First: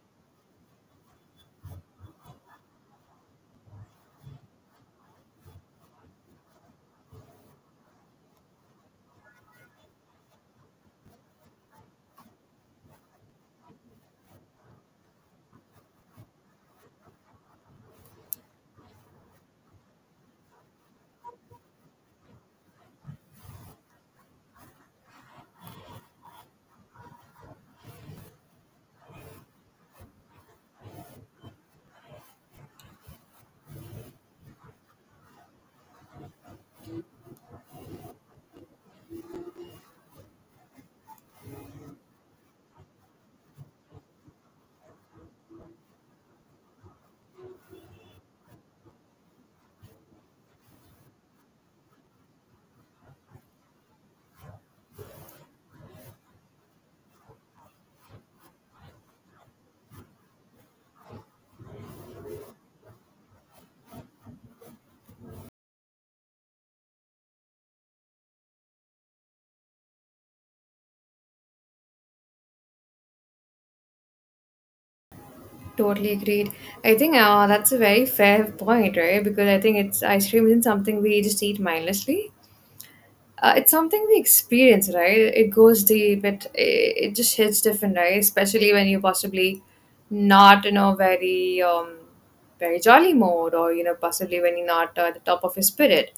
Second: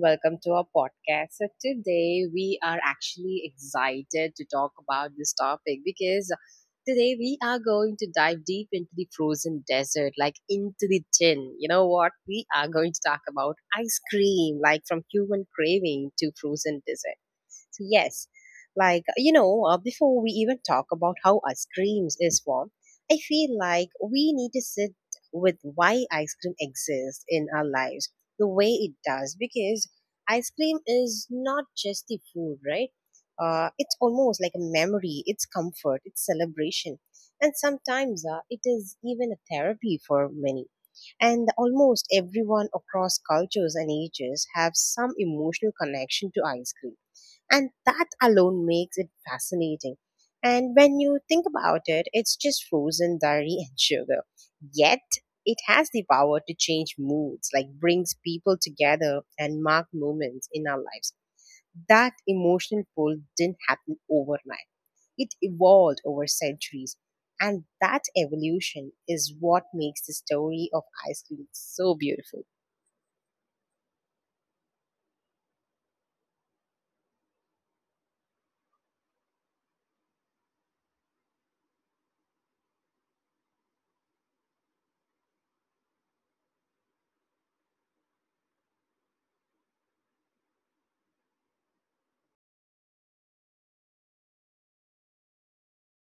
Welcome to our podcast. So, today we are actually excited to talk about this topic because today we are going to dive deep into the frozen desert, like into the tin. You know what? We are going to talk about ice cream, like from human craving to frozen dessert. So yes, before we even talk about how ice creams is formed, I feel like we need to sit with why ice cream exists in our lives the way it does because ice cream is not just the food, right? It's almost like a memory. It's comfort. It's celebration, and sometimes it is even a therapy for many, and almost everyone across cultures and ages have some emotional connection to ice cream, and that alone makes it fascinating. And when you think about it, it's just frozen dairy and sugar, yet it has the power to change moods, like brings people together and mark moments in our lives. That emotional pull didn't happen overnight, it evolved over centuries, and that evolution is what makes the story of ice cream so beautiful. Totally agreed. I think that's a very fair point, right? Because I think it's ice cream isn't something we just eat mindlessly. Uh, it's something we experience, right? It goes deep. It just hits different, right? Especially when you're possibly not in a very very jolly mode, or you know, possibly when you're not at the top of your spirit,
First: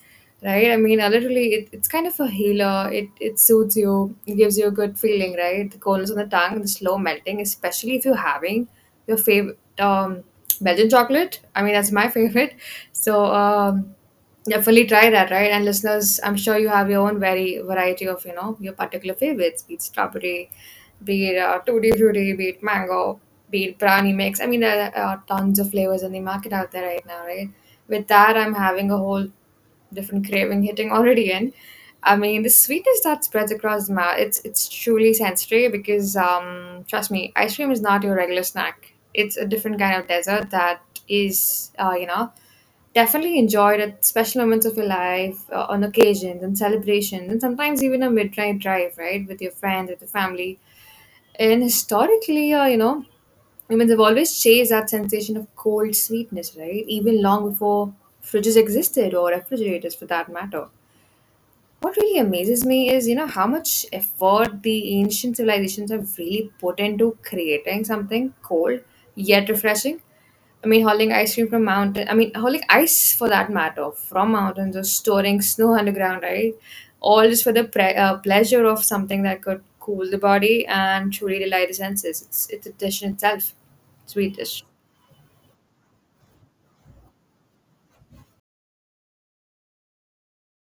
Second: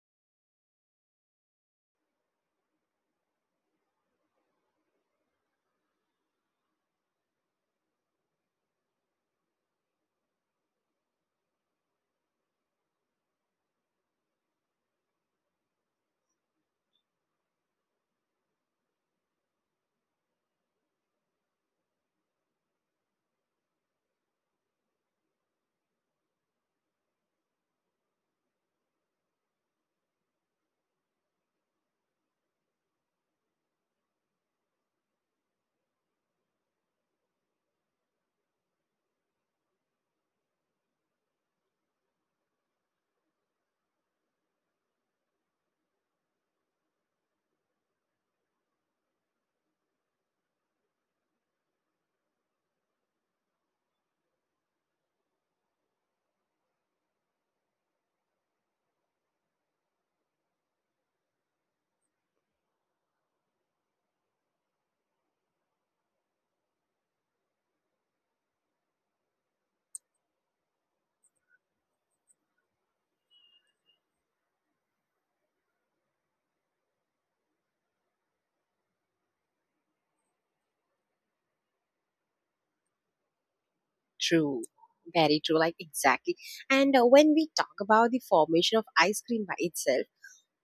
right? I mean, literally, it's kind of a healer. It soothes you, it gives you a good feeling, right? The coldness on the tongue, the slow melting, especially if you're having your favorite Belgian chocolate. I mean, that's my favorite. So um Definitely try that, right? And listeners, I'm sure you have your own very variety of, you know, your particular favorites, be it strawberry, be it tutti frutti, be it mango, be it brownie mix. I mean, there are tons of flavors in the market out there right now, right? With that, I'm having a whole different craving hitting already in. I mean, the sweetness that spreads across the mouth, it's truly sensory because, trust me, ice cream is not your regular snack. It's a different kind of dessert that is, you know, definitely enjoyed at special moments of your life, on occasions and celebrations, and sometimes even a midnight drive, right, with your friends, with your family. And historically, you know, humans have always chased that sensation of cold sweetness, right, even long before fridges existed or refrigerators for that matter. What really amazes me is, you know, how much effort the ancient civilizations have really put into creating something cold yet refreshing. I mean, hauling ice cream from mountain. I mean, hauling ice for that matter from mountains or storing snow underground, right? All just for the pleasure of something that could cool the body and truly delight the senses. It's a dish in itself. Sweet dish. True, very true, like exactly. And when we talk about the formation of ice cream by itself,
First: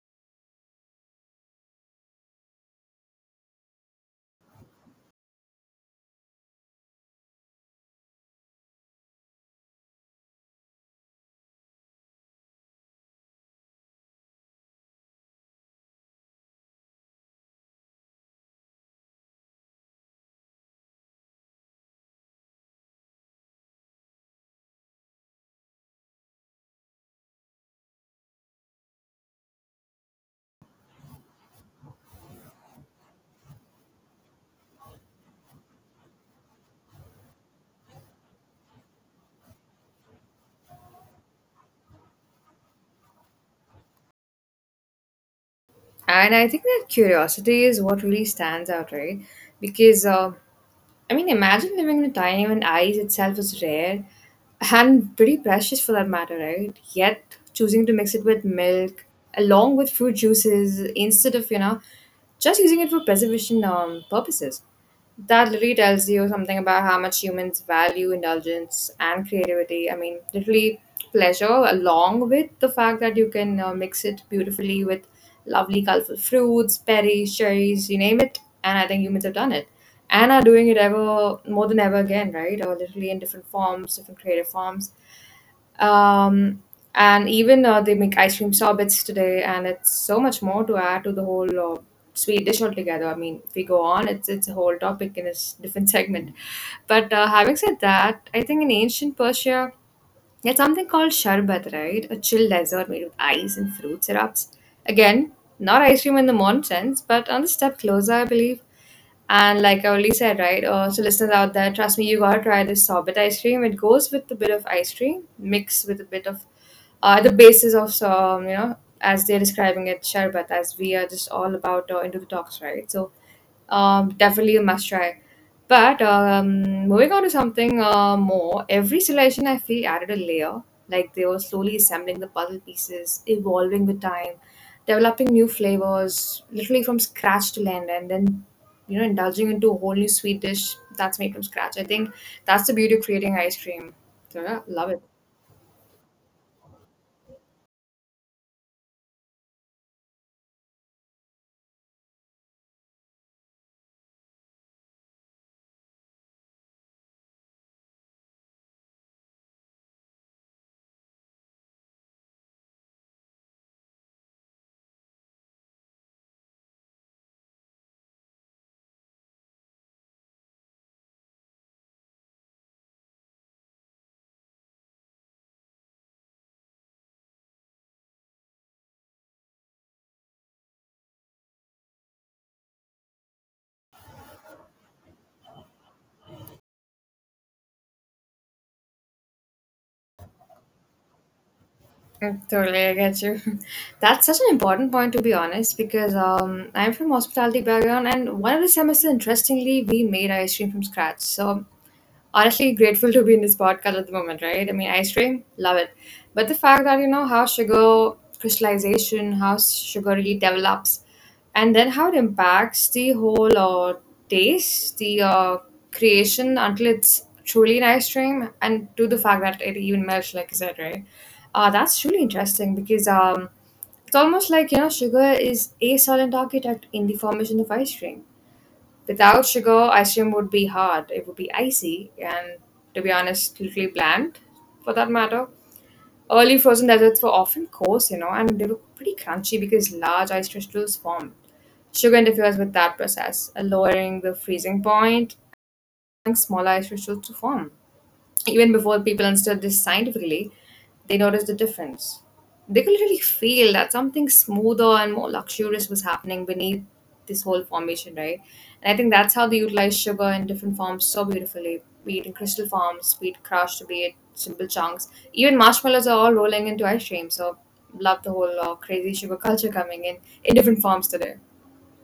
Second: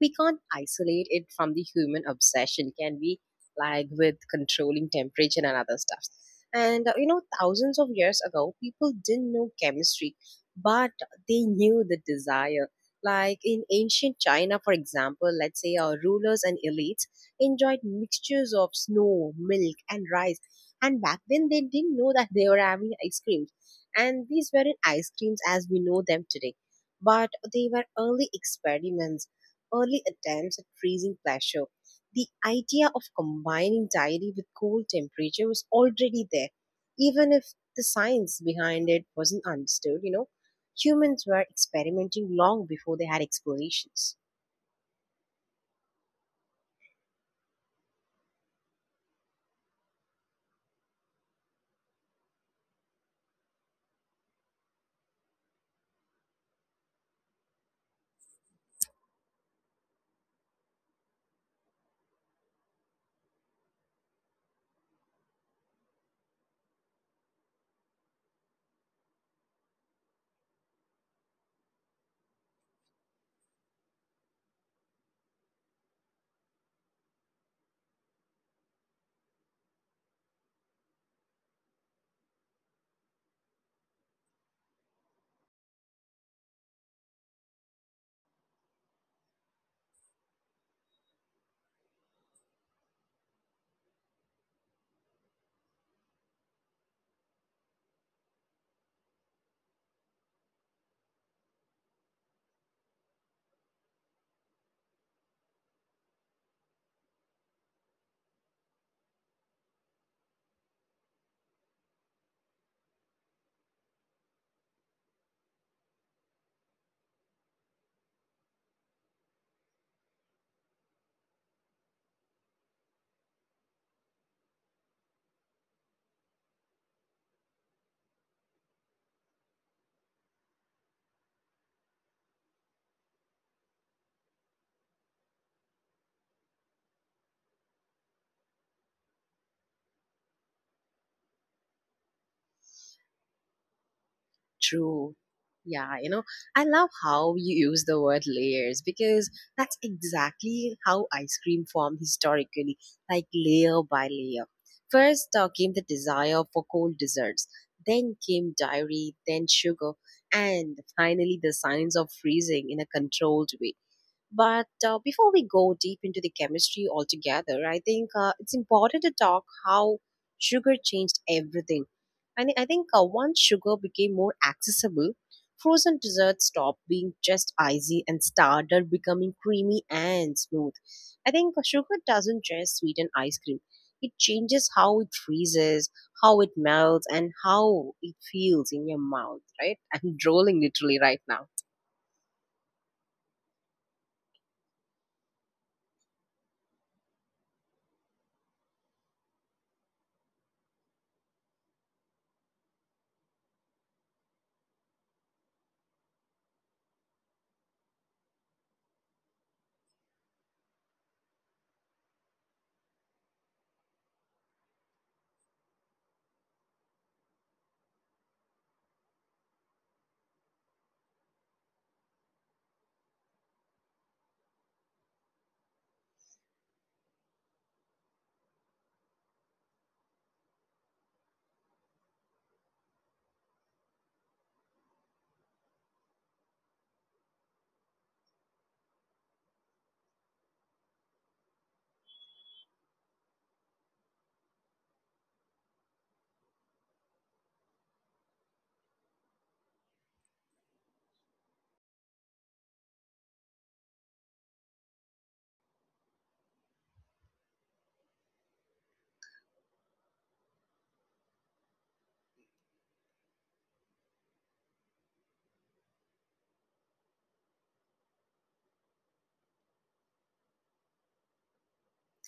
we can't isolate it from the human obsession, can we, like with controlling temperature and other stuff. And you know, thousands of years ago people didn't know chemistry, but they knew the desire. Like in ancient China, for example, let's say our rulers and elites enjoyed mixtures of snow, milk and rice, and back then they didn't know that they were having ice creams. And these weren't ice creams as we know them today, but they were early experiments, early attempts at freezing pleasure. The idea of combining diary with cold temperature was already there, even if the science behind it wasn't understood, you know. Humans were experimenting long before they had explanations. And I think that curiosity is what really stands out, right? Because I mean, imagine living in a time when ice itself is rare and pretty precious for that matter, right? Yet choosing to mix it with milk along with fruit juices instead of, you know, just using it for preservation purposes. That literally tells you something about how much humans value indulgence and creativity. I mean, literally pleasure, along with the fact that you can mix it beautifully with lovely, colorful fruits, berries, cherries, you name it. And I think humans have done it and are doing it ever more than ever again, right? Or literally in different forms, different creative forms. um, and even they make ice cream sorbets today, and it's so much more to add to the whole sweet dish altogether. I mean, if we go on, it's a whole topic in a different segment. But having said that, I think in ancient Persia there's something called sherbet, right? A chill dessert made with ice and fruit syrups. Again, not ice cream in the modern sense, but on the step closer, I believe. And like I already said, right? So listeners out there, trust me, you gotta try this sorbet ice cream. It goes with a bit of ice cream, mixed with a bit of the basis of some, you know, as they're describing it, sherbet, as we are just all about into the talks, right? So definitely a must try. But moving on to something more, every selection I feel added a layer, like they were slowly assembling the puzzle pieces, evolving with time, developing new flavors, literally from scratch to land, and then you know indulging into a whole new sweet dish that's made from scratch. I think that's the beauty of creating ice cream. So yeah, love it. True. Yeah, you know, I love how you use the word layers, because that's exactly how ice cream formed historically, like layer by layer. First came the desire for cold desserts, then came dairy, then sugar, and finally the science of freezing in a controlled way. But before we go deep into the chemistry altogether, I think it's important to talk how sugar changed everything. I think once sugar became more accessible, frozen desserts stopped being just icy and started becoming creamy and smooth. I think sugar doesn't just sweeten ice cream, it changes how it freezes, how it melts, and how it feels in your mouth, right? I'm drooling literally right now. Mm, totally, I get you. That's such an important point, to be honest, because I'm from hospitality background, and one of the semester, interestingly, we made ice cream from scratch. So honestly grateful to be in this podcast at the moment, right? I mean, ice cream, love it. But the fact that, you know, how sugar crystallization, how sugar really develops, and then how it impacts the whole taste, the creation until it's truly an ice cream, and to the fact that it even melts, like you said, right? That's truly interesting because it's almost like, you know, sugar is a silent architect in the formation of ice cream. Without sugar, ice cream would be hard. It would be icy and, to be honest, literally bland for that matter. Early frozen desserts were often coarse, you know, and they were pretty crunchy because large ice crystals formed. Sugar interferes with that process, lowering the freezing point, allowing smaller ice crystals to form even before people understood this scientifically, they noticed the difference. They could literally feel that something smoother and more luxurious was happening beneath this whole formation, right? And I think that's how they utilize sugar in different forms so beautifully, be it in crystal forms, be it crushed, be it simple chunks. Even marshmallows are all rolling into ice cream, so love the whole crazy sugar culture coming in different forms today.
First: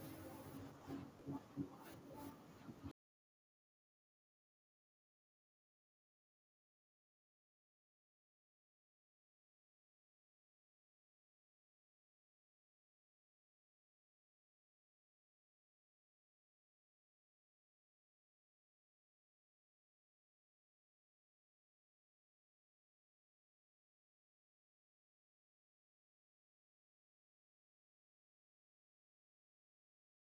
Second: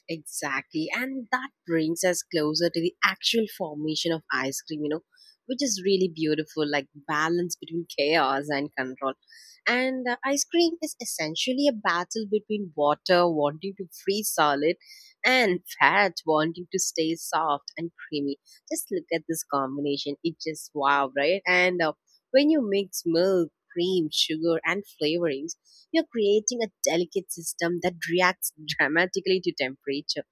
Exactly. And that brings us closer to the actual formation of ice cream, you know, which is really beautiful, like balance between chaos and control. And ice cream is essentially a battle between water wanting to freeze solid and fat wanting to stay soft and creamy. Just look at this combination. It just wow, right? And when you mix milk, cream, sugar, and flavorings, you're creating a delicate system that reacts dramatically to temperature.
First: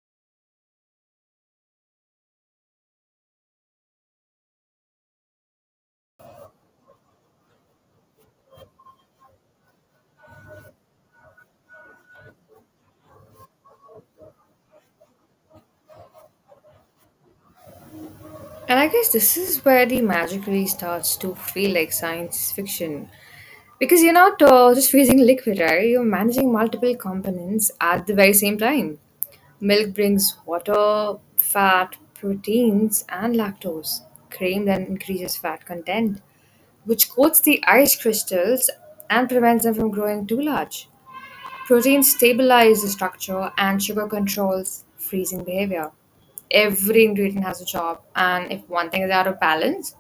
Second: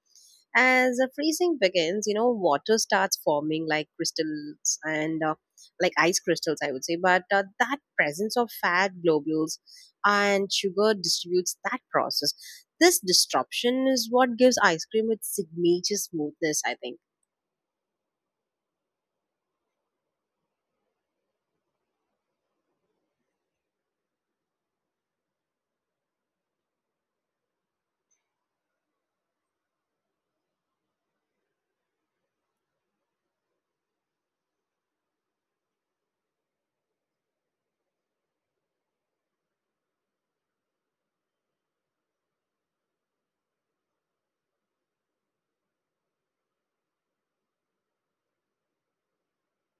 As the freezing begins, you know, water starts forming like crystals and like ice crystals, I would say. But that presence of fat globules and sugar distributes that process. This disruption is what gives ice cream its signature smoothness, I think. And I guess this is where the magic really starts to feel like science fiction. Because you're not just freezing liquid, right? You're managing multiple components at the very same time. Milk brings water, fat, proteins, and lactose. Cream then increases fat content, which coats the ice crystals and prevents them from growing too large. Protein stabilize the structure and sugar controls freezing behavior. Every ingredient has a job, and if one thing is out of balance,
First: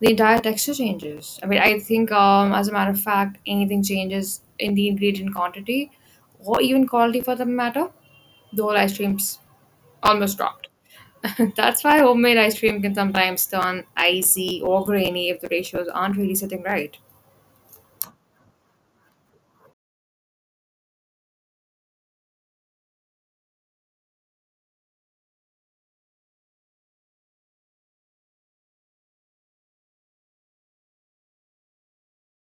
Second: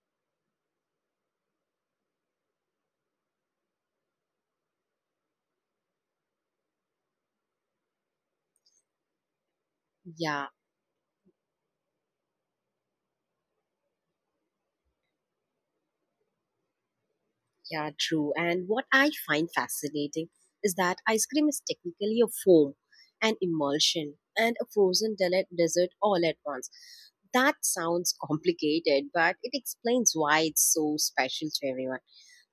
the entire texture changes. I mean, I think, as a matter of fact, anything changes in the ingredient quantity or even quality for that matter, the whole ice cream's almost Yeah. dropped. That's why homemade ice cream can sometimes turn icy or grainy if the ratios aren't really sitting right. Yeah, true. And what I find fascinating is that ice cream is technically a foam, an immersion, and a dessert all at once. That sounds complicated, but it explains why it's so special to everyone.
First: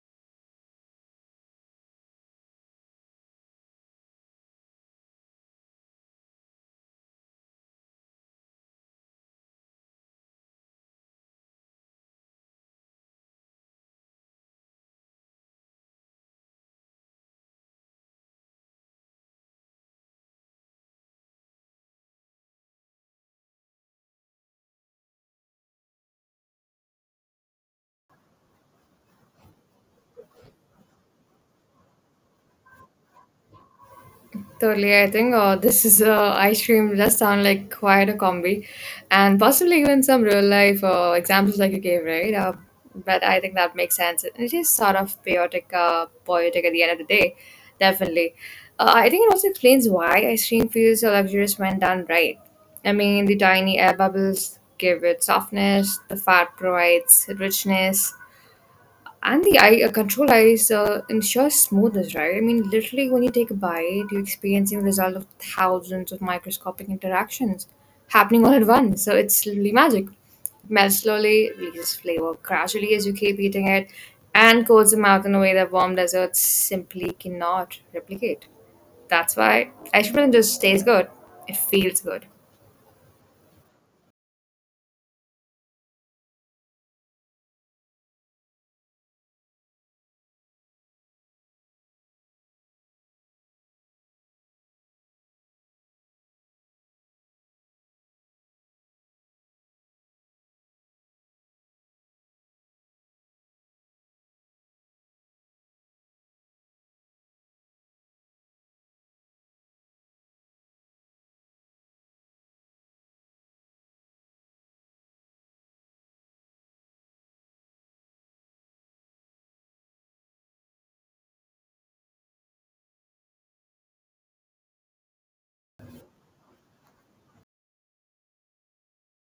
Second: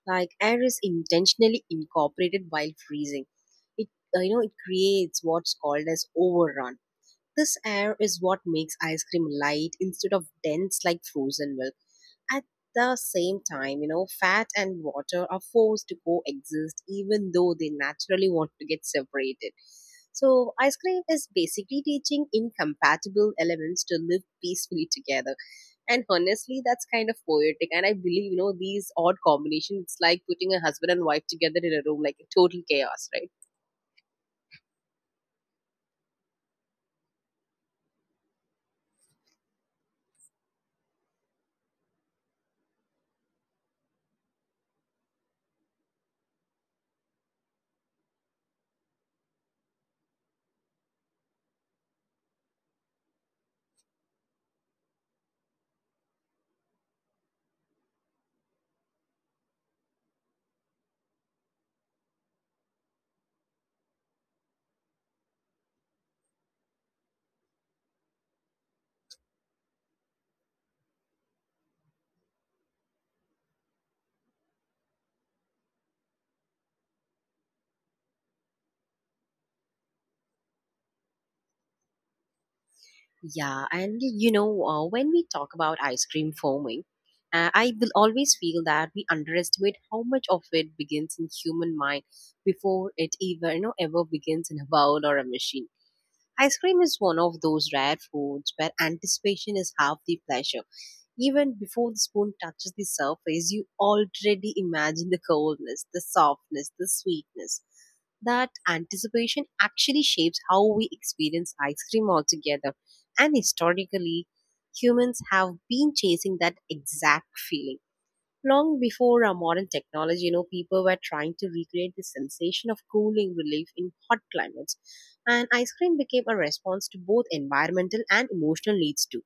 Like air is intentionally incorporated while freezing. It you know, it creates what's called as overrun. This air is what makes ice cream light instead of dense like frozen milk at the same time. You know, fat and water are forced to coexist even though they naturally want to get separated. So, ice cream is basically teaching incompatible elements to live peacefully together. And honestly, that's kind of poetic. And I believe, you know, these odd combinations, it's like putting a husband and wife together in a room, like total chaos, right? Totally, I think this is ice cream does sound like quite a combi, and possibly even some real life examples like you gave, right? But I think that makes sense. It is sort of poetic, poetic at the end of the day, definitely. I think it also explains why ice cream feels so luxurious when done right. I mean, the tiny air bubbles give it softness, the fat provides richness, and the eye, control eyes ensures smoothness, right? I mean, literally, when you take a bite, you're experiencing the result of thousands of microscopic interactions happening all at once. So it's literally magic. Melts slowly, releases flavor gradually as you keep eating it, and coats the mouth in a way that warm desserts simply cannot replicate. That's why ice cream doesn't just tastes good; it feels good. Yeah, you know, when we talk about ice cream foaming, I will always feel that we underestimate how much of it begins in human mind before it even, you know, ever begins in a bowl or a machine. Ice cream is one of those rare foods where anticipation is half the pleasure. Even before the spoon touches the surface, you already imagine the coldness, the softness, the sweetness. That anticipation actually shapes how we experience ice cream altogether. And historically, humans have been chasing that exact feeling. Long before our modern technology, you know, people were trying to recreate the sensation of cooling relief in hot climates. And ice cream became a response to both environmental and emotional needs too.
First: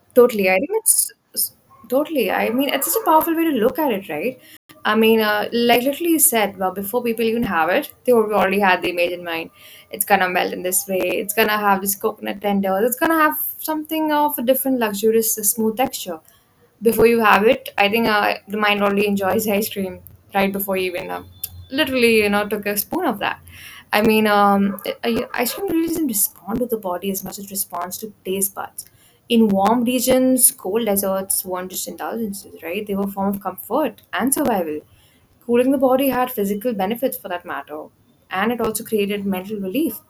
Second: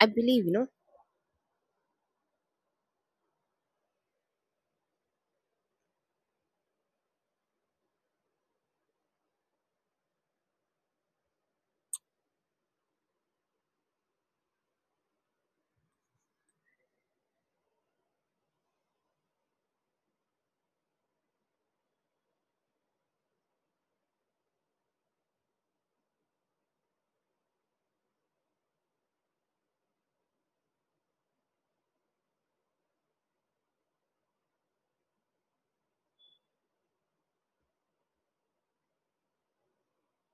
I believe, Totally. you I know. think it's it's- totally. I mean, it's such a powerful way to look at it, right? I mean, like literally you said, well, before people even have it, they already had the image in mind. It's gonna melt in this way. It's gonna have this coconut tender. It's gonna have something of a different luxurious, smooth texture. Before you have it, I think the mind already enjoys ice cream right before you even literally you know took a spoon of that. I mean ice cream really doesn't respond to the body as much as it responds to taste buds. In warm regions, cold deserts weren't just indulgences, right? They were a form of comfort and survival. Cooling the body had physical benefits for that matter, and it also created mental relief.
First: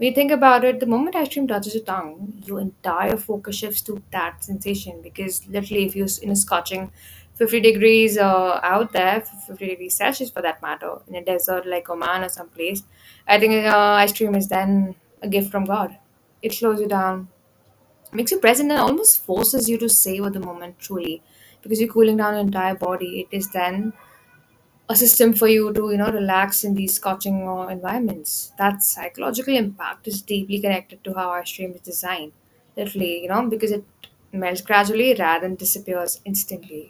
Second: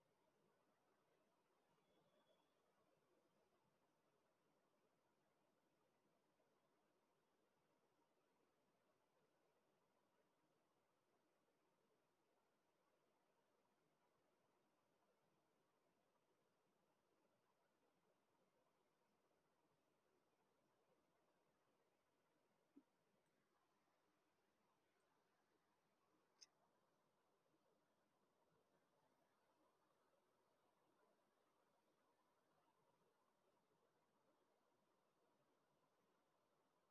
We think about it, the moment ice cream touches your tongue, your entire focus shifts to that sensation because literally, if you're in a scorching 50 degrees out there, 50 degrees Celsius for that matter, in a desert like Oman or someplace, I think ice cream is then a gift from God. It slows you down, makes you present, and almost forces you to savor the moment truly because you're cooling down your entire body. It is then a system for you to you know relax in these coaching environments. That psychological impact is deeply connected to how our stream is designed literally you know because it melts gradually rather than disappears instantly.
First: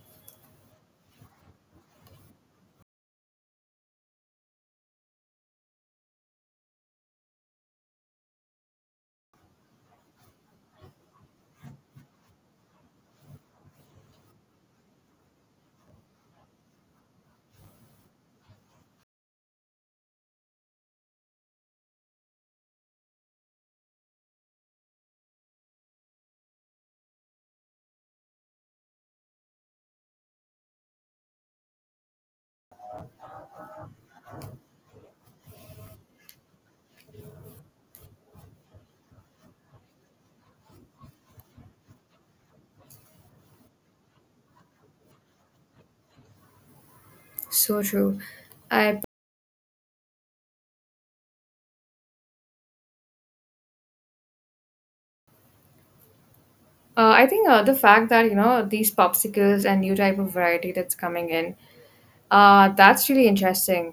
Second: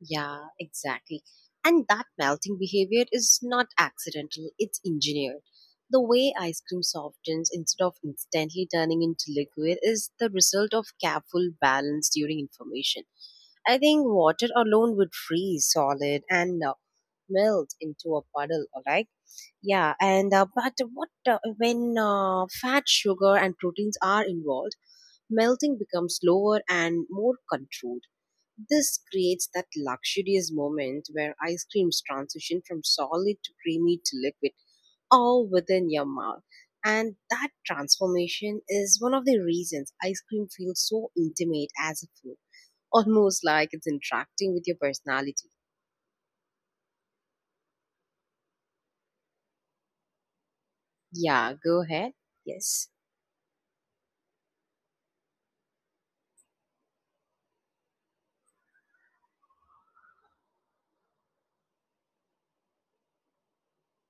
Yeah, exactly. And that melting behavior is not accidental, it's engineered. The way ice cream softens instead of instantly turning into liquid is the result of careful balance during information. I think water alone would freeze solid and melt into a puddle, alright? Yeah, and but what when fat, sugar, and proteins are involved, melting becomes slower and more controlled. This creates that luxurious moment where ice creams transition from solid to creamy to liquid all within your mouth. And that transformation is one of the reasons ice cream feels so intimate as a food, almost like it's interacting with your personality. So true. i Yeah, go ahead. Yes. uh, i think the fact that you know these popsicles and new type of variety that's coming in. That's really interesting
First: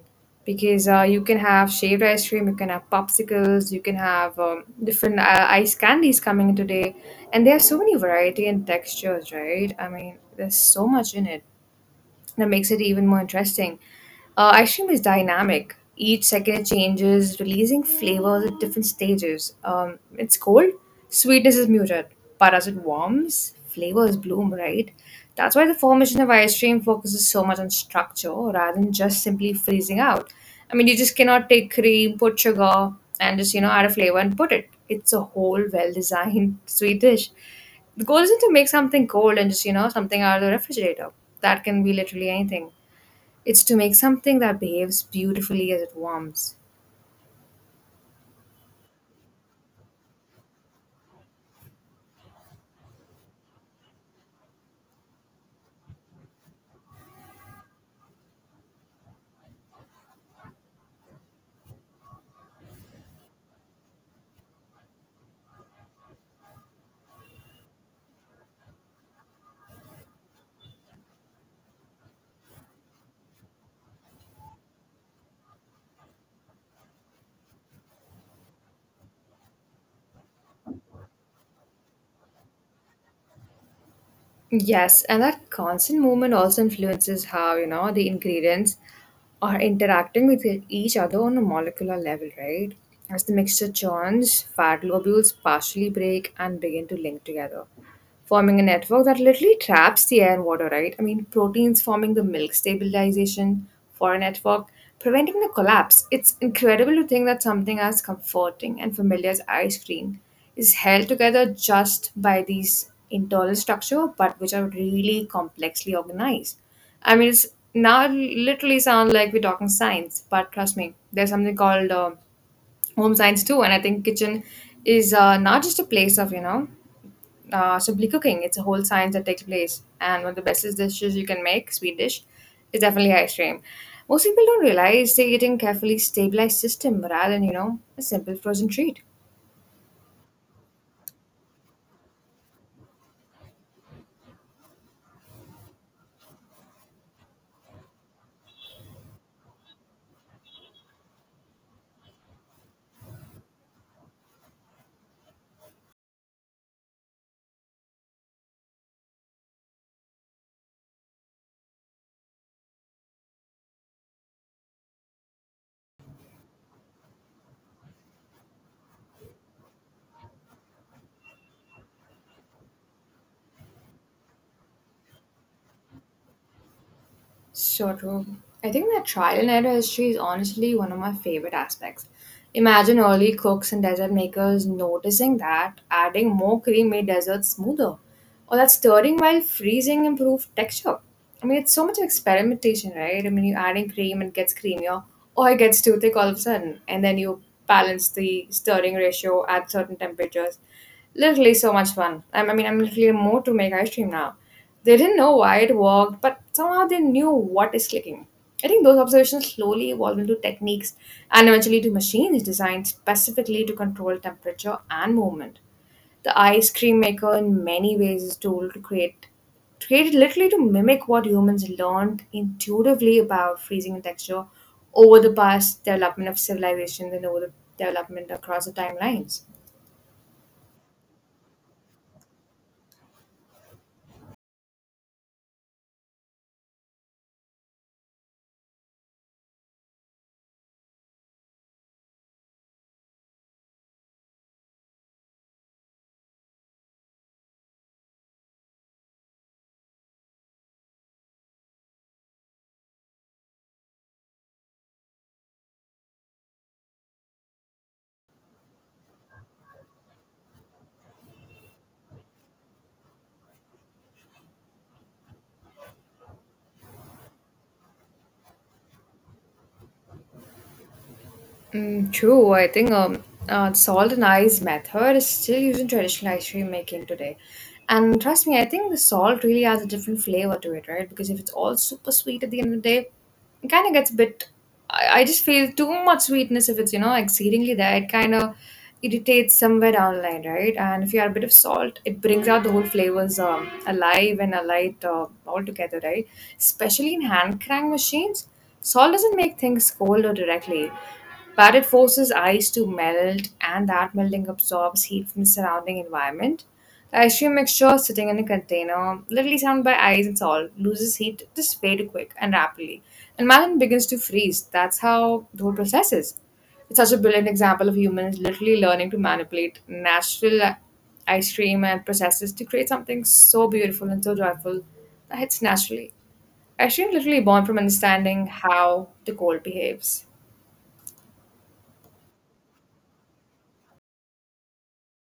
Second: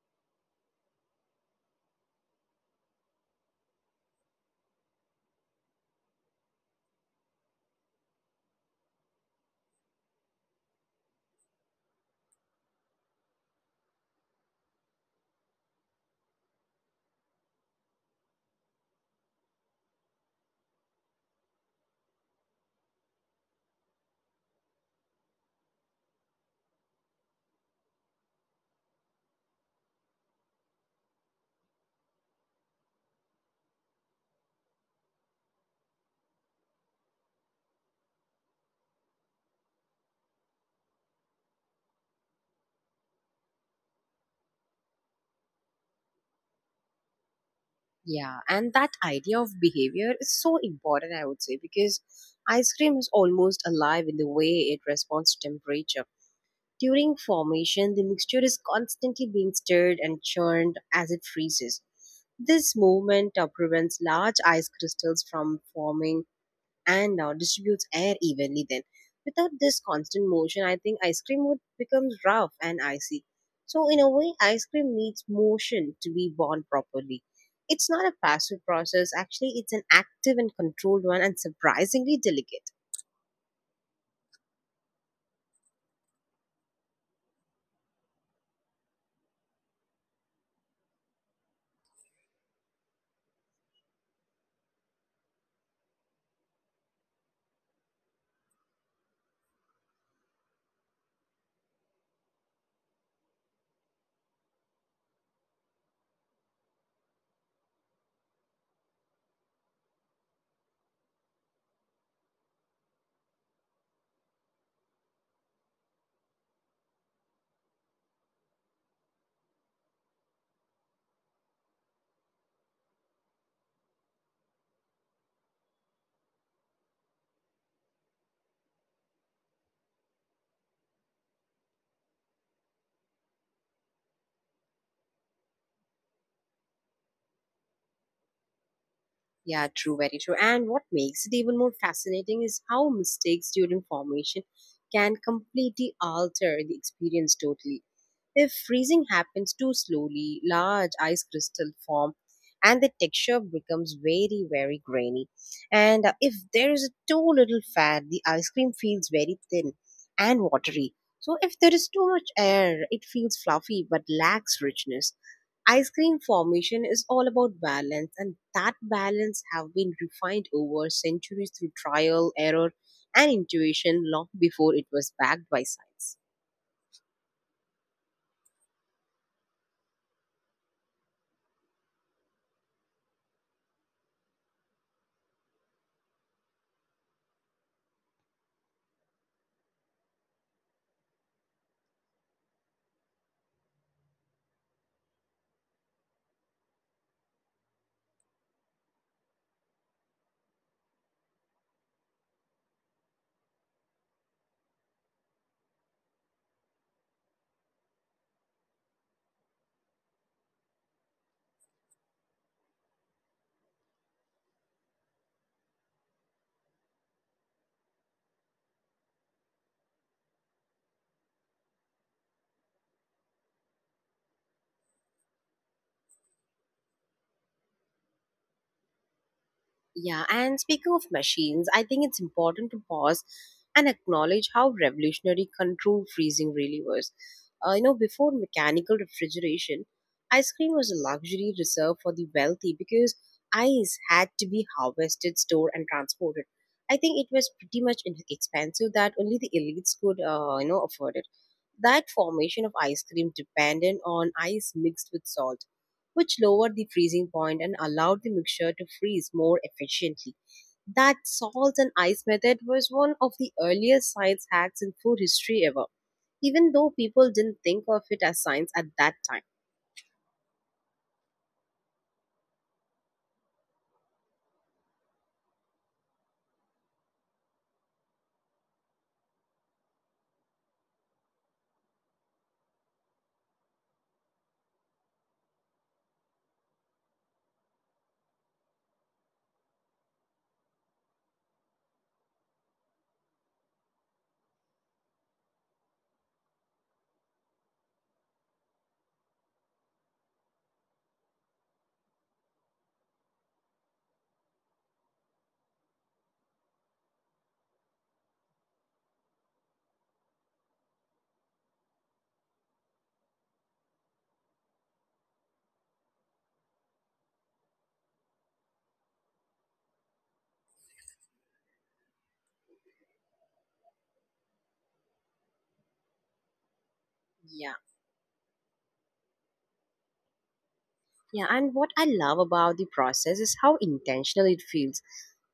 because you can have shaved ice cream, you can have popsicles, you can have different ice candies coming today, and there are so many variety and textures, right? I mean, there's so much in it that makes it even more interesting. Ice cream is dynamic. Each second it changes, releasing flavors at different stages. It's cold, sweetness is muted, but as it warms, flavors bloom, right? That's why the formation of ice cream focuses so much on structure rather than just simply freezing out. I mean, you just cannot take cream, put sugar, and just, you know, add a flavor and put it. It's a whole well designed sweet dish. The goal isn't to make something cold and just, you know, something out of the refrigerator. That can be literally anything. It's to make something that behaves beautifully as it warms. Yeah, and that idea of behavior is so important, I would say, because ice cream is almost alive in the way it responds to temperature. During formation, the mixture is constantly being stirred and churned as it freezes. This movement prevents large ice crystals from forming, and now distributes air evenly. Then without this constant motion, I think ice cream would become rough and icy. So in a way, ice cream needs motion to be born properly. It's not a passive process, actually, it's an active and controlled one, and surprisingly delicate. Yes, and that constant movement also influences how, you know, the ingredients are interacting with each other on a molecular level, right? As the mixture churns, fat globules partially break and begin to link together, forming a network that literally traps the air and water, right? I mean, proteins forming the milk stabilization for a network, preventing the collapse. It's incredible to think that something as comforting and familiar as ice cream is held together just by these internal structure, but which are really complexly organized. I mean, it's now it literally sounds like we're talking science, but trust me, there's something called home science too, and I think kitchen is not just a place of you know simply cooking. It's a whole science that takes place. And one of the bestest dishes you can make, sweet dish, is definitely ice cream. Most people don't realize they're eating carefully stabilized system rather than, you know, a simple frozen treat. Yeah, true, very true. And what makes it even more fascinating is how mistakes during formation can completely alter the experience totally. If freezing happens too slowly, large ice crystals form and the texture becomes very, very grainy. And if there is too little fat, the ice cream feels very thin and watery. So if there is too much air, it feels fluffy but lacks richness. Ice cream formation is all about balance, and that balance have been refined over centuries through trial error and intuition, long before it was backed by science. So true. I think that trial and error history is honestly one of my favorite aspects. Imagine early cooks and dessert makers noticing that adding more cream made desserts smoother, or that stirring while freezing improved texture. I mean, it's so much experimentation, right? I mean, you adding cream and it gets creamier, or it gets too thick all of a sudden, and then you balance the stirring ratio at certain temperatures. Literally, so much fun. I mean, I'm literally more to make ice cream now. They didn't know why it worked, but somehow they knew what is clicking. I think those observations slowly evolved into techniques and eventually to machines designed specifically to control temperature and movement. The ice cream maker, in many ways, is tool to create created literally to mimic what humans learned intuitively about freezing and texture over the past development of civilizations and over the development across the timelines. Yeah, and speaking of machines, I think it's important to pause and acknowledge how revolutionary controlled freezing really was. You know, before mechanical refrigeration, ice cream was a luxury reserved for the wealthy, because ice had to be harvested, stored, and transported. I think it was pretty much expensive that only the elites could, you know, afford it. That formation of ice cream depended on ice mixed with salt, which lowered the freezing point and allowed the mixture to freeze more efficiently. That salt and ice method was one of the earliest science hacks in food history ever, even though people didn't think of it as science at that time. Mm, true. I think salt and ice method is still used in traditional ice cream making today. And trust me, I think the salt really adds a different flavor to it, right? Because if it's all super sweet at the end of the day, it kind of gets a bit. I just feel too much sweetness if it's, you know, exceedingly there. It kind of irritates somewhere down the line, right? And if you add a bit of salt, it brings out the whole flavors alive and alight all together, right? Especially in hand crank machines, salt doesn't make things cold or directly but it forces ice to melt, and that melting absorbs heat from the surrounding environment. The ice cream mixture sitting in a container, literally surrounded by ice and salt, loses heat just very quick and rapidly, and melon begins to freeze. That's how the whole process is. It's such a brilliant example of humans literally learning to manipulate natural ice cream and processes to create something so beautiful and so joyful that hits naturally. Ice cream literally Yeah. born from understanding how the cold behaves. Yeah, and what I love about the process is how intentional it feels.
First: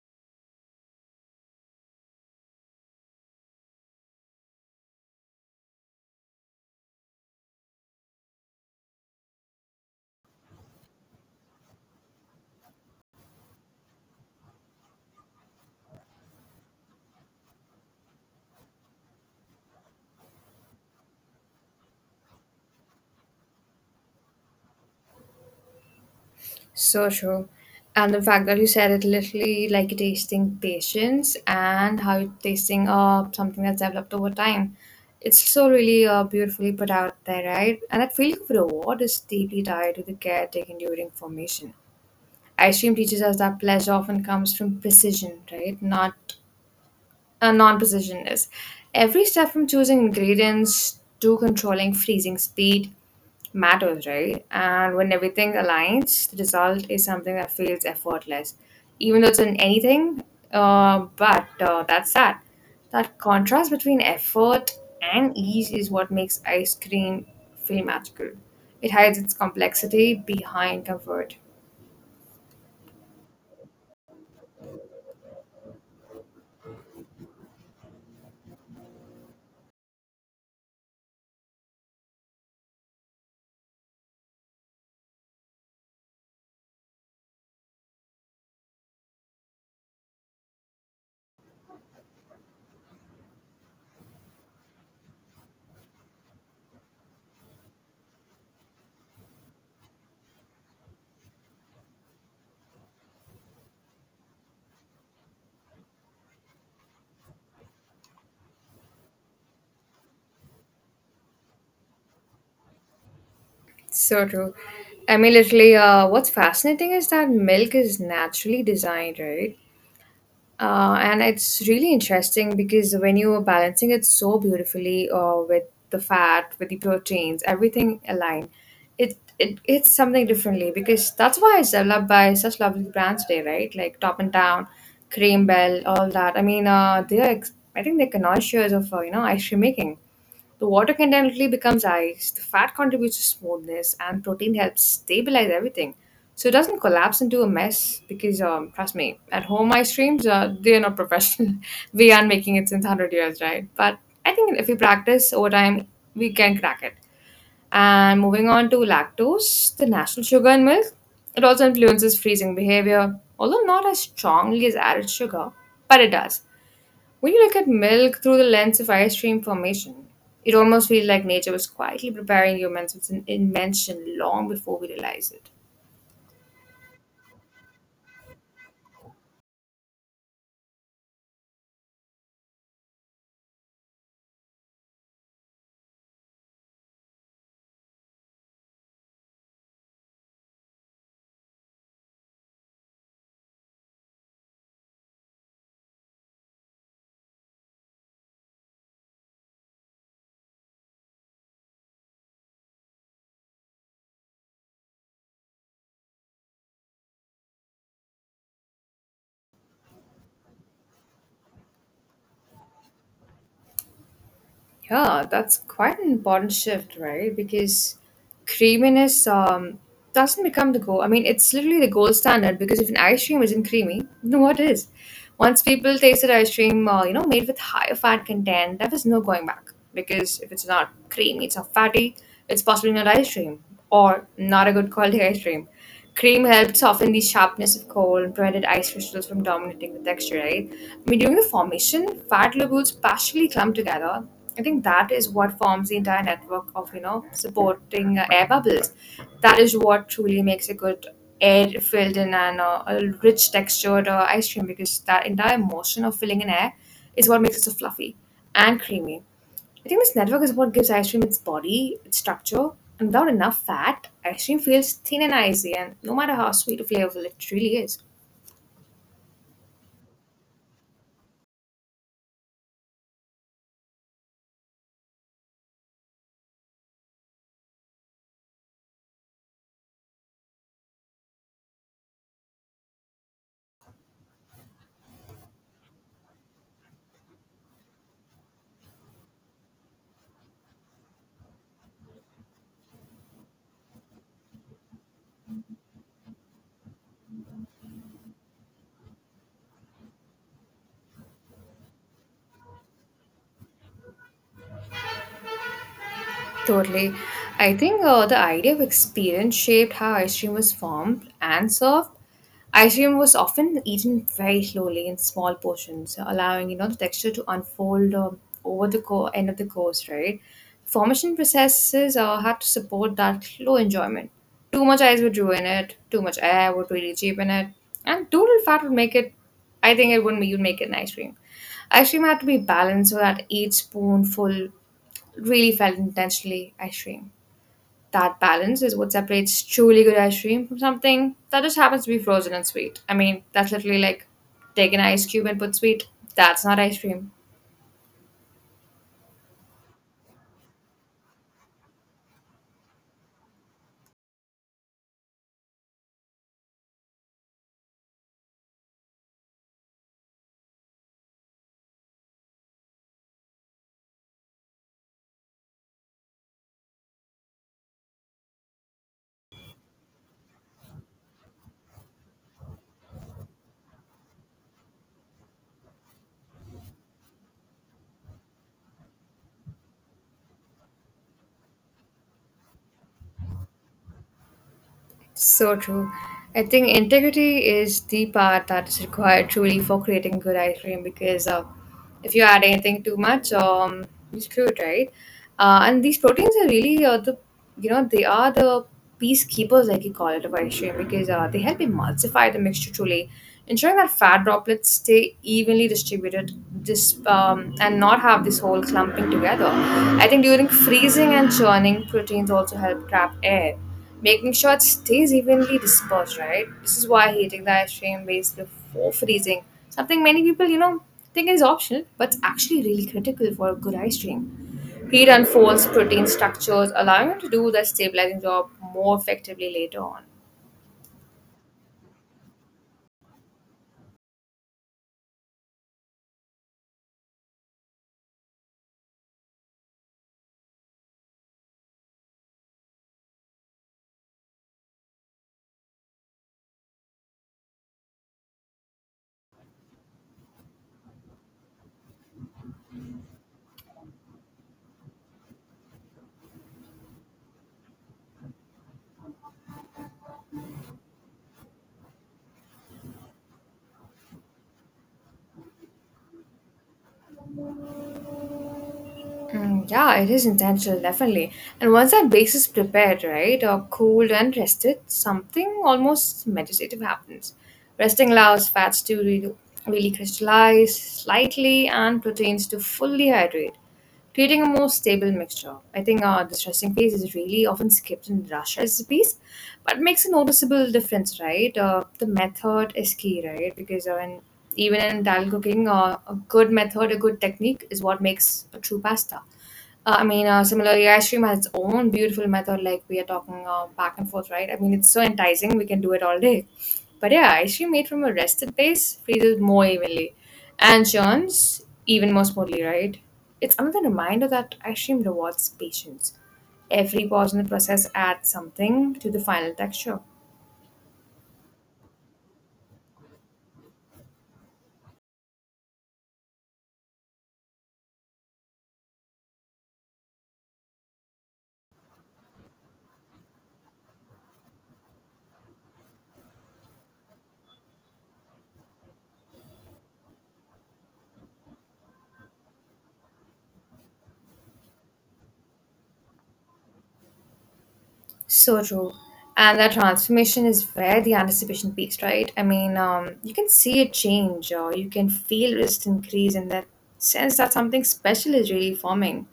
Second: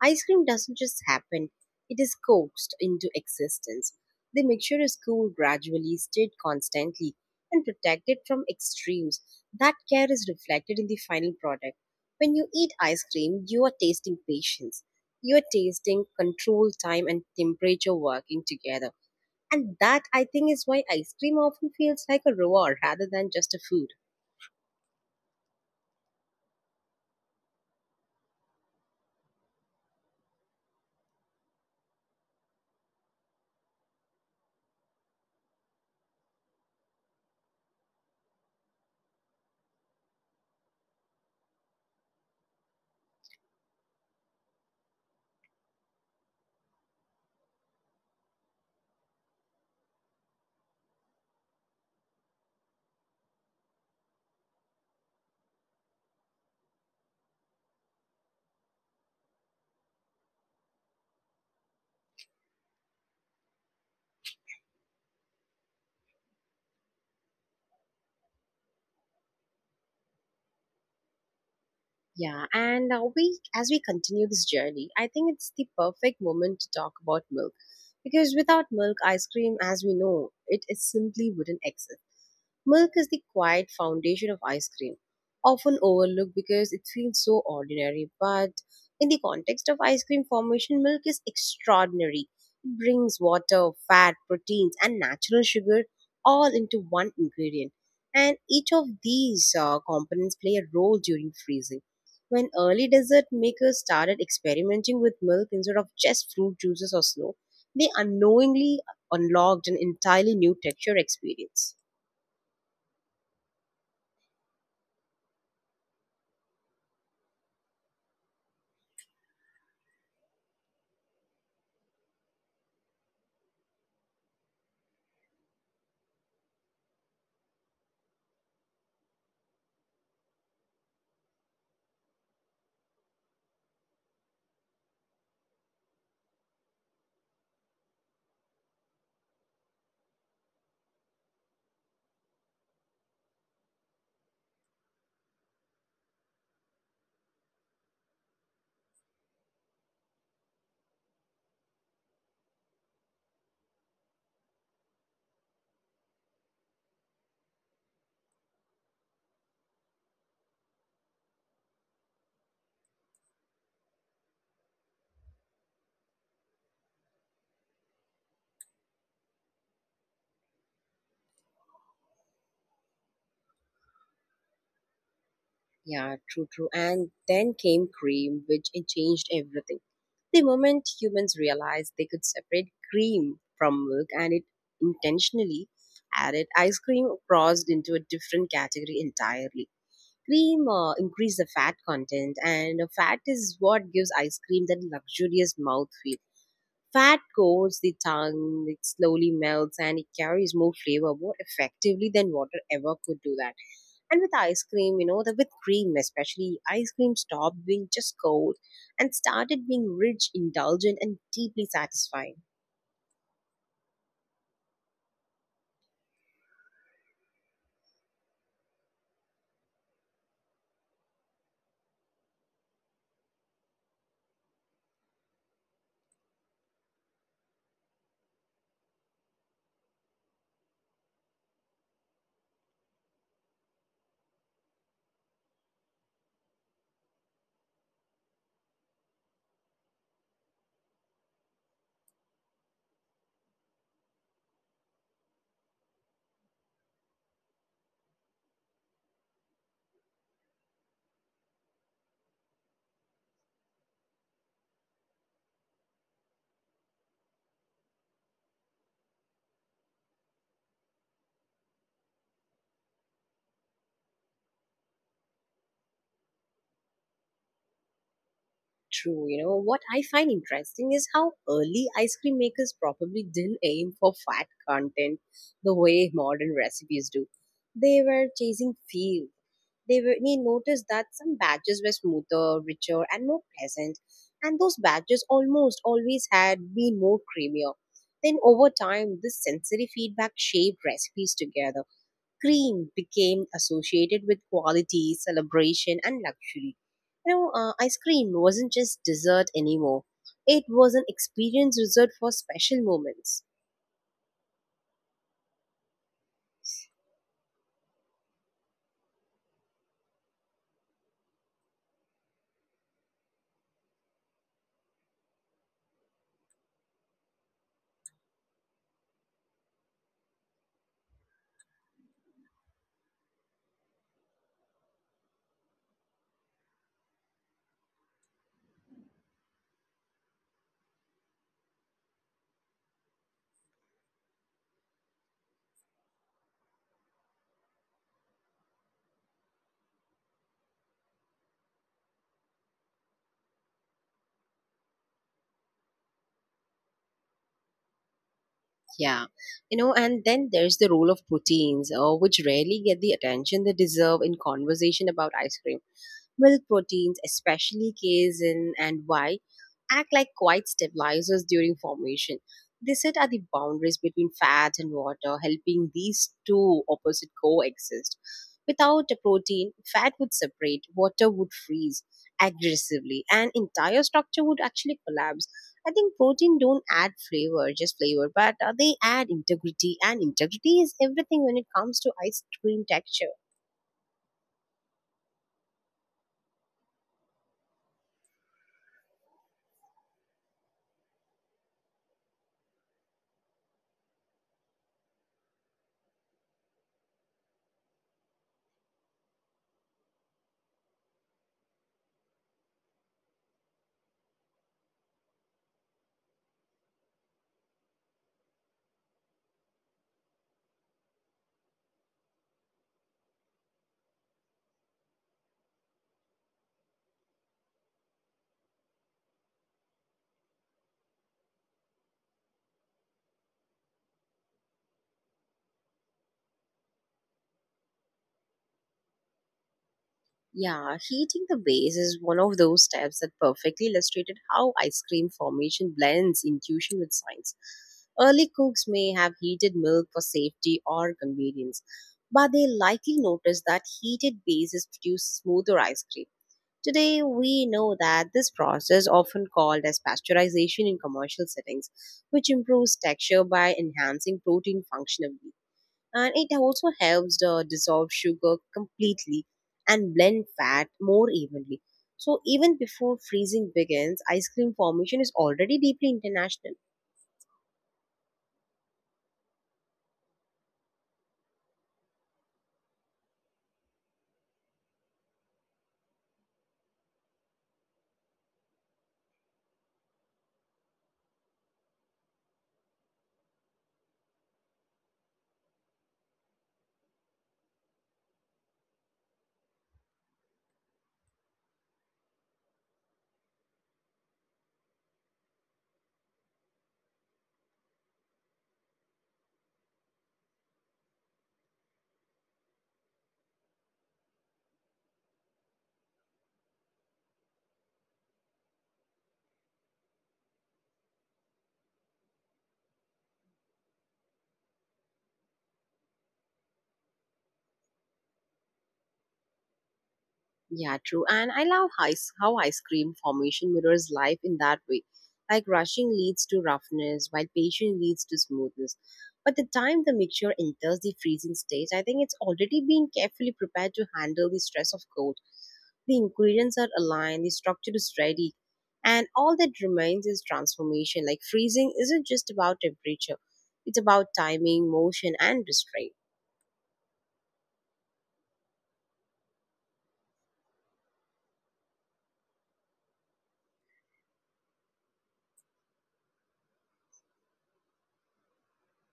Ice cream doesn't just happen, it is coaxed into existence. The mixture is cooled gradually, stirred constantly, and protected from extremes. That care is reflected in the final product. When you eat ice cream, you are tasting patience. You are tasting control, time, and temperature working together. And that, I think, is why ice cream often feels like a reward rather than just a food. So true. And the fact that you said it literally like tasting patience and how you're tasting something that's developed over time. It's so really beautifully put out there, right? And that feeling of reward is deeply tied to the care taken during formation. Ice cream teaches us that pleasure often comes from precision, right? Not a non-precision is. Every step from choosing ingredients to controlling freezing speed matters, right? And when everything aligns, the result is something that feels effortless, even though it's in anything. But that's that. That contrast between effort and ease is what makes ice cream feel magical. It hides its complexity behind comfort. Yeah, and we as we continue this journey, I think it's the perfect moment to talk about milk, because without milk, ice cream, as we know it, it simply wouldn't exist. Milk is the quiet foundation of ice cream, often overlooked because it feels so ordinary. But in the context of ice cream formation, milk is extraordinary. It brings water, fat, proteins, and natural sugar all into one ingredient. And each of these components play a role during freezing. When early dessert makers started experimenting with milk instead of just fruit juices or snow, they unknowingly unlocked an entirely new texture experience. So true. I mean, literally, what's fascinating is that milk is naturally designed, right? And it's really interesting because when you are balancing it so beautifully with the fat, with the proteins, everything aligned, it's something differently because that's why it's developed by such lovely brands today, right? Like Top and Down, Cream Bell, all that. I mean, they are, I think they're connoisseurs of, you know, ice cream making. The water continually becomes ice, the fat contributes to smoothness, and protein helps stabilize everything. So it doesn't collapse into a mess because, trust me, at home ice creams, they are not professional. We aren't making it since 100 years, right? But I think if we practice over time, we can crack it. And moving on to lactose, the natural sugar in milk, it also influences freezing behavior, although not as strongly as added sugar, but it does. When you look at milk through the lens of ice stream formation, it almost feels like nature was quietly preparing humans with an invention long before we realize it. Yeah, true, true. And then came cream, which it changed everything. The moment humans realized they could separate cream from milk and it intentionally added, ice cream crossed into a different category entirely. Cream increased the fat content, and fat is what gives ice cream that luxurious mouthfeel. Fat coats the tongue, it slowly melts, and it carries more flavor more effectively than water ever could do that and with ice cream, with cream especially, ice cream stopped being just cold and started being rich, indulgent, and deeply satisfying. Yeah, that's quite an important shift, right? Because creaminess doesn't become the goal. I mean, it's literally the gold standard because if an ice cream isn't creamy, then what is? Once people tasted ice cream, you know, made with higher fat content, there was no going back because if it's not creamy, it's not fatty, it's possibly not ice cream or not a good quality ice cream. Cream helped soften the sharpness of coal and prevented ice crystals from dominating the texture, right? I mean, during the formation, fat globules partially clump together, I think that is what forms the entire network of you know supporting air bubbles. That is what truly makes a good air filled in and a rich textured ice cream because that entire motion of filling in air is what makes it so fluffy and creamy. I think this network is what gives ice cream its body, its structure, and without enough fat, ice cream feels thin and icy. And no matter how sweet or flavorful it really is. True, what I find interesting is how early ice cream makers probably didn't aim for fat content the way modern recipes do. They were chasing feel, they noticed that some badges were smoother, richer, and more pleasant, and those badges almost always had been more creamier. Then over time, this sensory feedback shaped recipes together. Cream became associated with quality, celebration, and luxury. Ice cream wasn't just dessert anymore. It was an experience reserved for special moments. Totally. I think the idea of experience shaped how ice cream was formed and served. Ice cream was often eaten very slowly in small portions, allowing you know the texture to unfold over the end of the course. Right, formation processes had to support that slow enjoyment. Too much ice would ruin it. Too much air would really cheapen it, and too little fat would make it. I think it wouldn't. You'd make it an ice cream. Ice cream had to be balanced so that each spoonful really felt intentionally ice cream. That balance is what separates truly good ice cream from something that just happens to be frozen and sweet. I mean, that's literally like take an ice cube and put sweet. That's not ice cream. Yeah, and then there's the role of proteins, which rarely get the attention they deserve in conversation about ice cream. Milk proteins, especially casein and Y, act like quiet stabilizers during formation. They sit at the boundaries between fat and water, helping these two opposite coexist. Without a protein, fat would separate, water would freeze aggressively, and entire structure would actually collapse. I think protein don't add flavor, just flavor, but they add integrity, and integrity is everything when it comes to ice cream texture. So true. I think integrity is the part that is required truly for creating good ice cream because if you add anything too much, you screw it, right? And these proteins are really you know, they are the peacekeepers, like you call it, of ice cream because they help emulsify the mixture truly, ensuring that fat droplets stay evenly distributed and not have this whole clumping together. I think during freezing and churning, proteins also help trap air making sure it stays evenly dispersed, right? This is why heating the ice cream base before freezing, something many people, you know, think is optional, but it's actually really critical for a good ice cream. Heat unfolds protein structures, allowing it to do the stabilizing job more effectively later on. Yeah, heating the base is one of those steps that perfectly illustrated how ice cream formation blends intuition with science. Early cooks may have heated milk for safety or convenience, but they likely noticed that heated bases produce smoother ice cream. Today, we know that this process, often called as pasteurization in commercial settings, which improves texture by enhancing protein functionality and it also helps dissolve sugar completely and blend fat more evenly. So even before freezing begins, ice cream formation is already deeply international. Mm, yeah, it is intentional, definitely. And once that base is prepared, right, or cooled and rested, something almost meditative happens. Resting allows fats to really crystallize slightly and proteins to fully hydrate, creating a more stable mixture. I think the dressing phase is really often skipped in rush recipes, but makes a noticeable difference, right? The method is key, right? Because even in Italian cooking, a good method, a good technique is what makes a true pasta. I mean, similarly, ice cream has its own beautiful method, like we are talking back and forth, right? I mean, it's so enticing, we can do it all day. But yeah, ice cream made from a rested base freezes more evenly and churns even more smoothly, right? It's another reminder that ice cream rewards patience. Every pause in the process adds something to the final texture. Yeah, true. And I love ice, how ice cream formation mirrors life in that way. Like rushing leads to roughness, while patience leads to smoothness. By the time the mixture enters the freezing stage, I think it's already been carefully prepared to handle the stress of cold. The ingredients are aligned, the structure is ready, and all that remains is transformation. Like freezing isn't just about temperature, it's about timing, motion, and restraint. So true. And that transformation is where the anticipation peaks, right? I mean, you can see it change, or you can feel it increase, and that sense that something special is really forming.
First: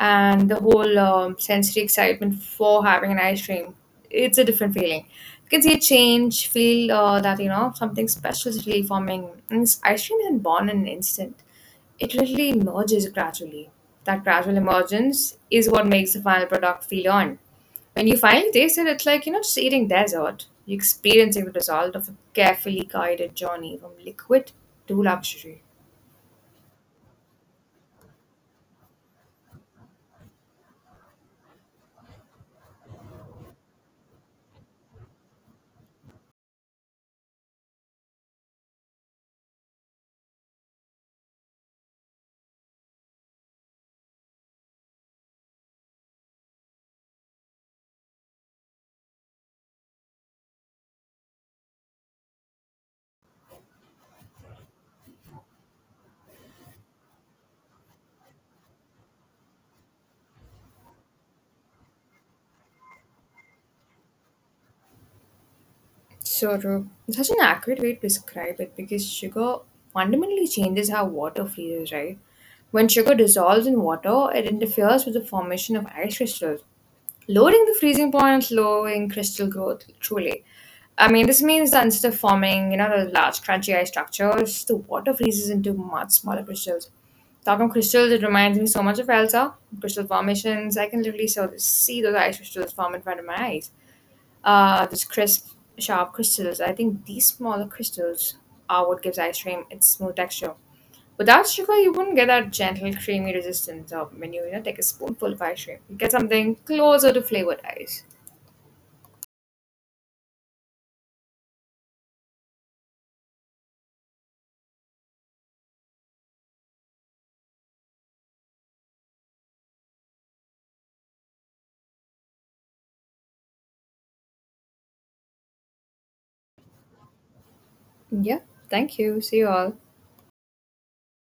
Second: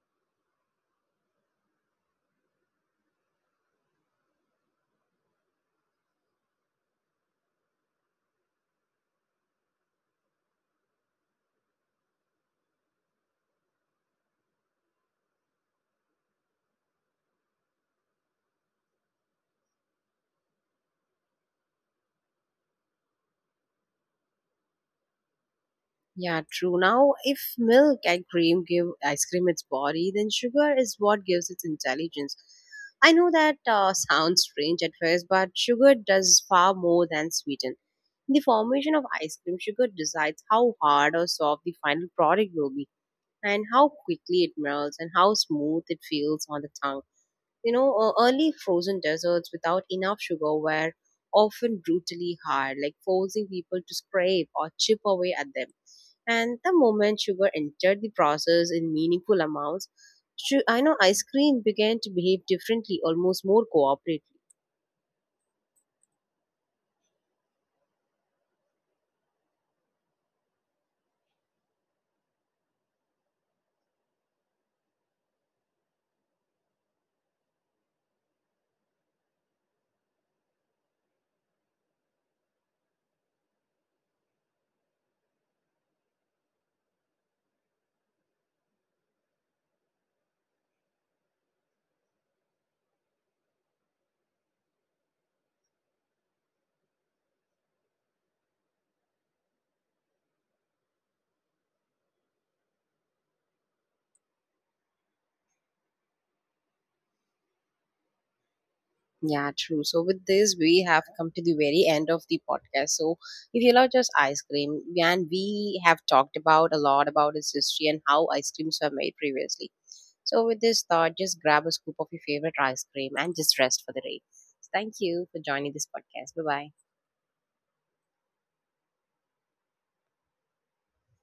And the whole sensory excitement for having an ice cream, it's a different feeling. You can see a change, feel that you know something special is really forming, and this ice cream isn't born in an instant. It really emerges gradually. That gradual emergence is what makes the final product feel on when you finally taste it. It's like you are not just eating dessert, you're experiencing the result of a carefully guided journey from liquid to luxury. Yeah, true. Now, if milk and cream give ice cream its body, then sugar is what gives it intelligence. I know that sounds strange at first, but sugar does far more than sweeten. In the formation of ice cream, sugar decides how hard or soft the final product will be and how quickly it melts and how smooth it feels on the tongue. Early frozen desserts without enough sugar were often brutally hard, like forcing people to scrape or chip away at them. And the moment sugar entered the process in meaningful amounts, I know ice cream began to behave differently, almost more cooperatively. So true. It's such an accurate way to describe it because sugar fundamentally changes how water freezes, right? When sugar dissolves in water, it interferes with the formation of ice crystals, lowering the freezing point and slowing crystal growth, truly. I mean, this means that instead of forming, you know, those large crunchy ice structures, the water freezes into much smaller crystals. Talking of crystals, it reminds me so much of Elsa, crystal formations. I can literally so see those ice crystals form in front of my eyes, this crisp, sharp crystals. I think these smaller crystals are what gives ice cream its smooth texture. Without sugar, you wouldn't get that gentle, creamy resistance of when you know, take a spoonful of ice cream. You get something closer to flavored ice. Yeah, true. So with this, we have come to the very end of the podcast. So if you love just ice cream, and we have talked about a lot about its history and how ice creams were made previously. So with this thought, just grab a scoop of your favorite ice cream and just rest for the day. Thank you for joining this podcast. Bye bye. Yeah, thank you. See you all.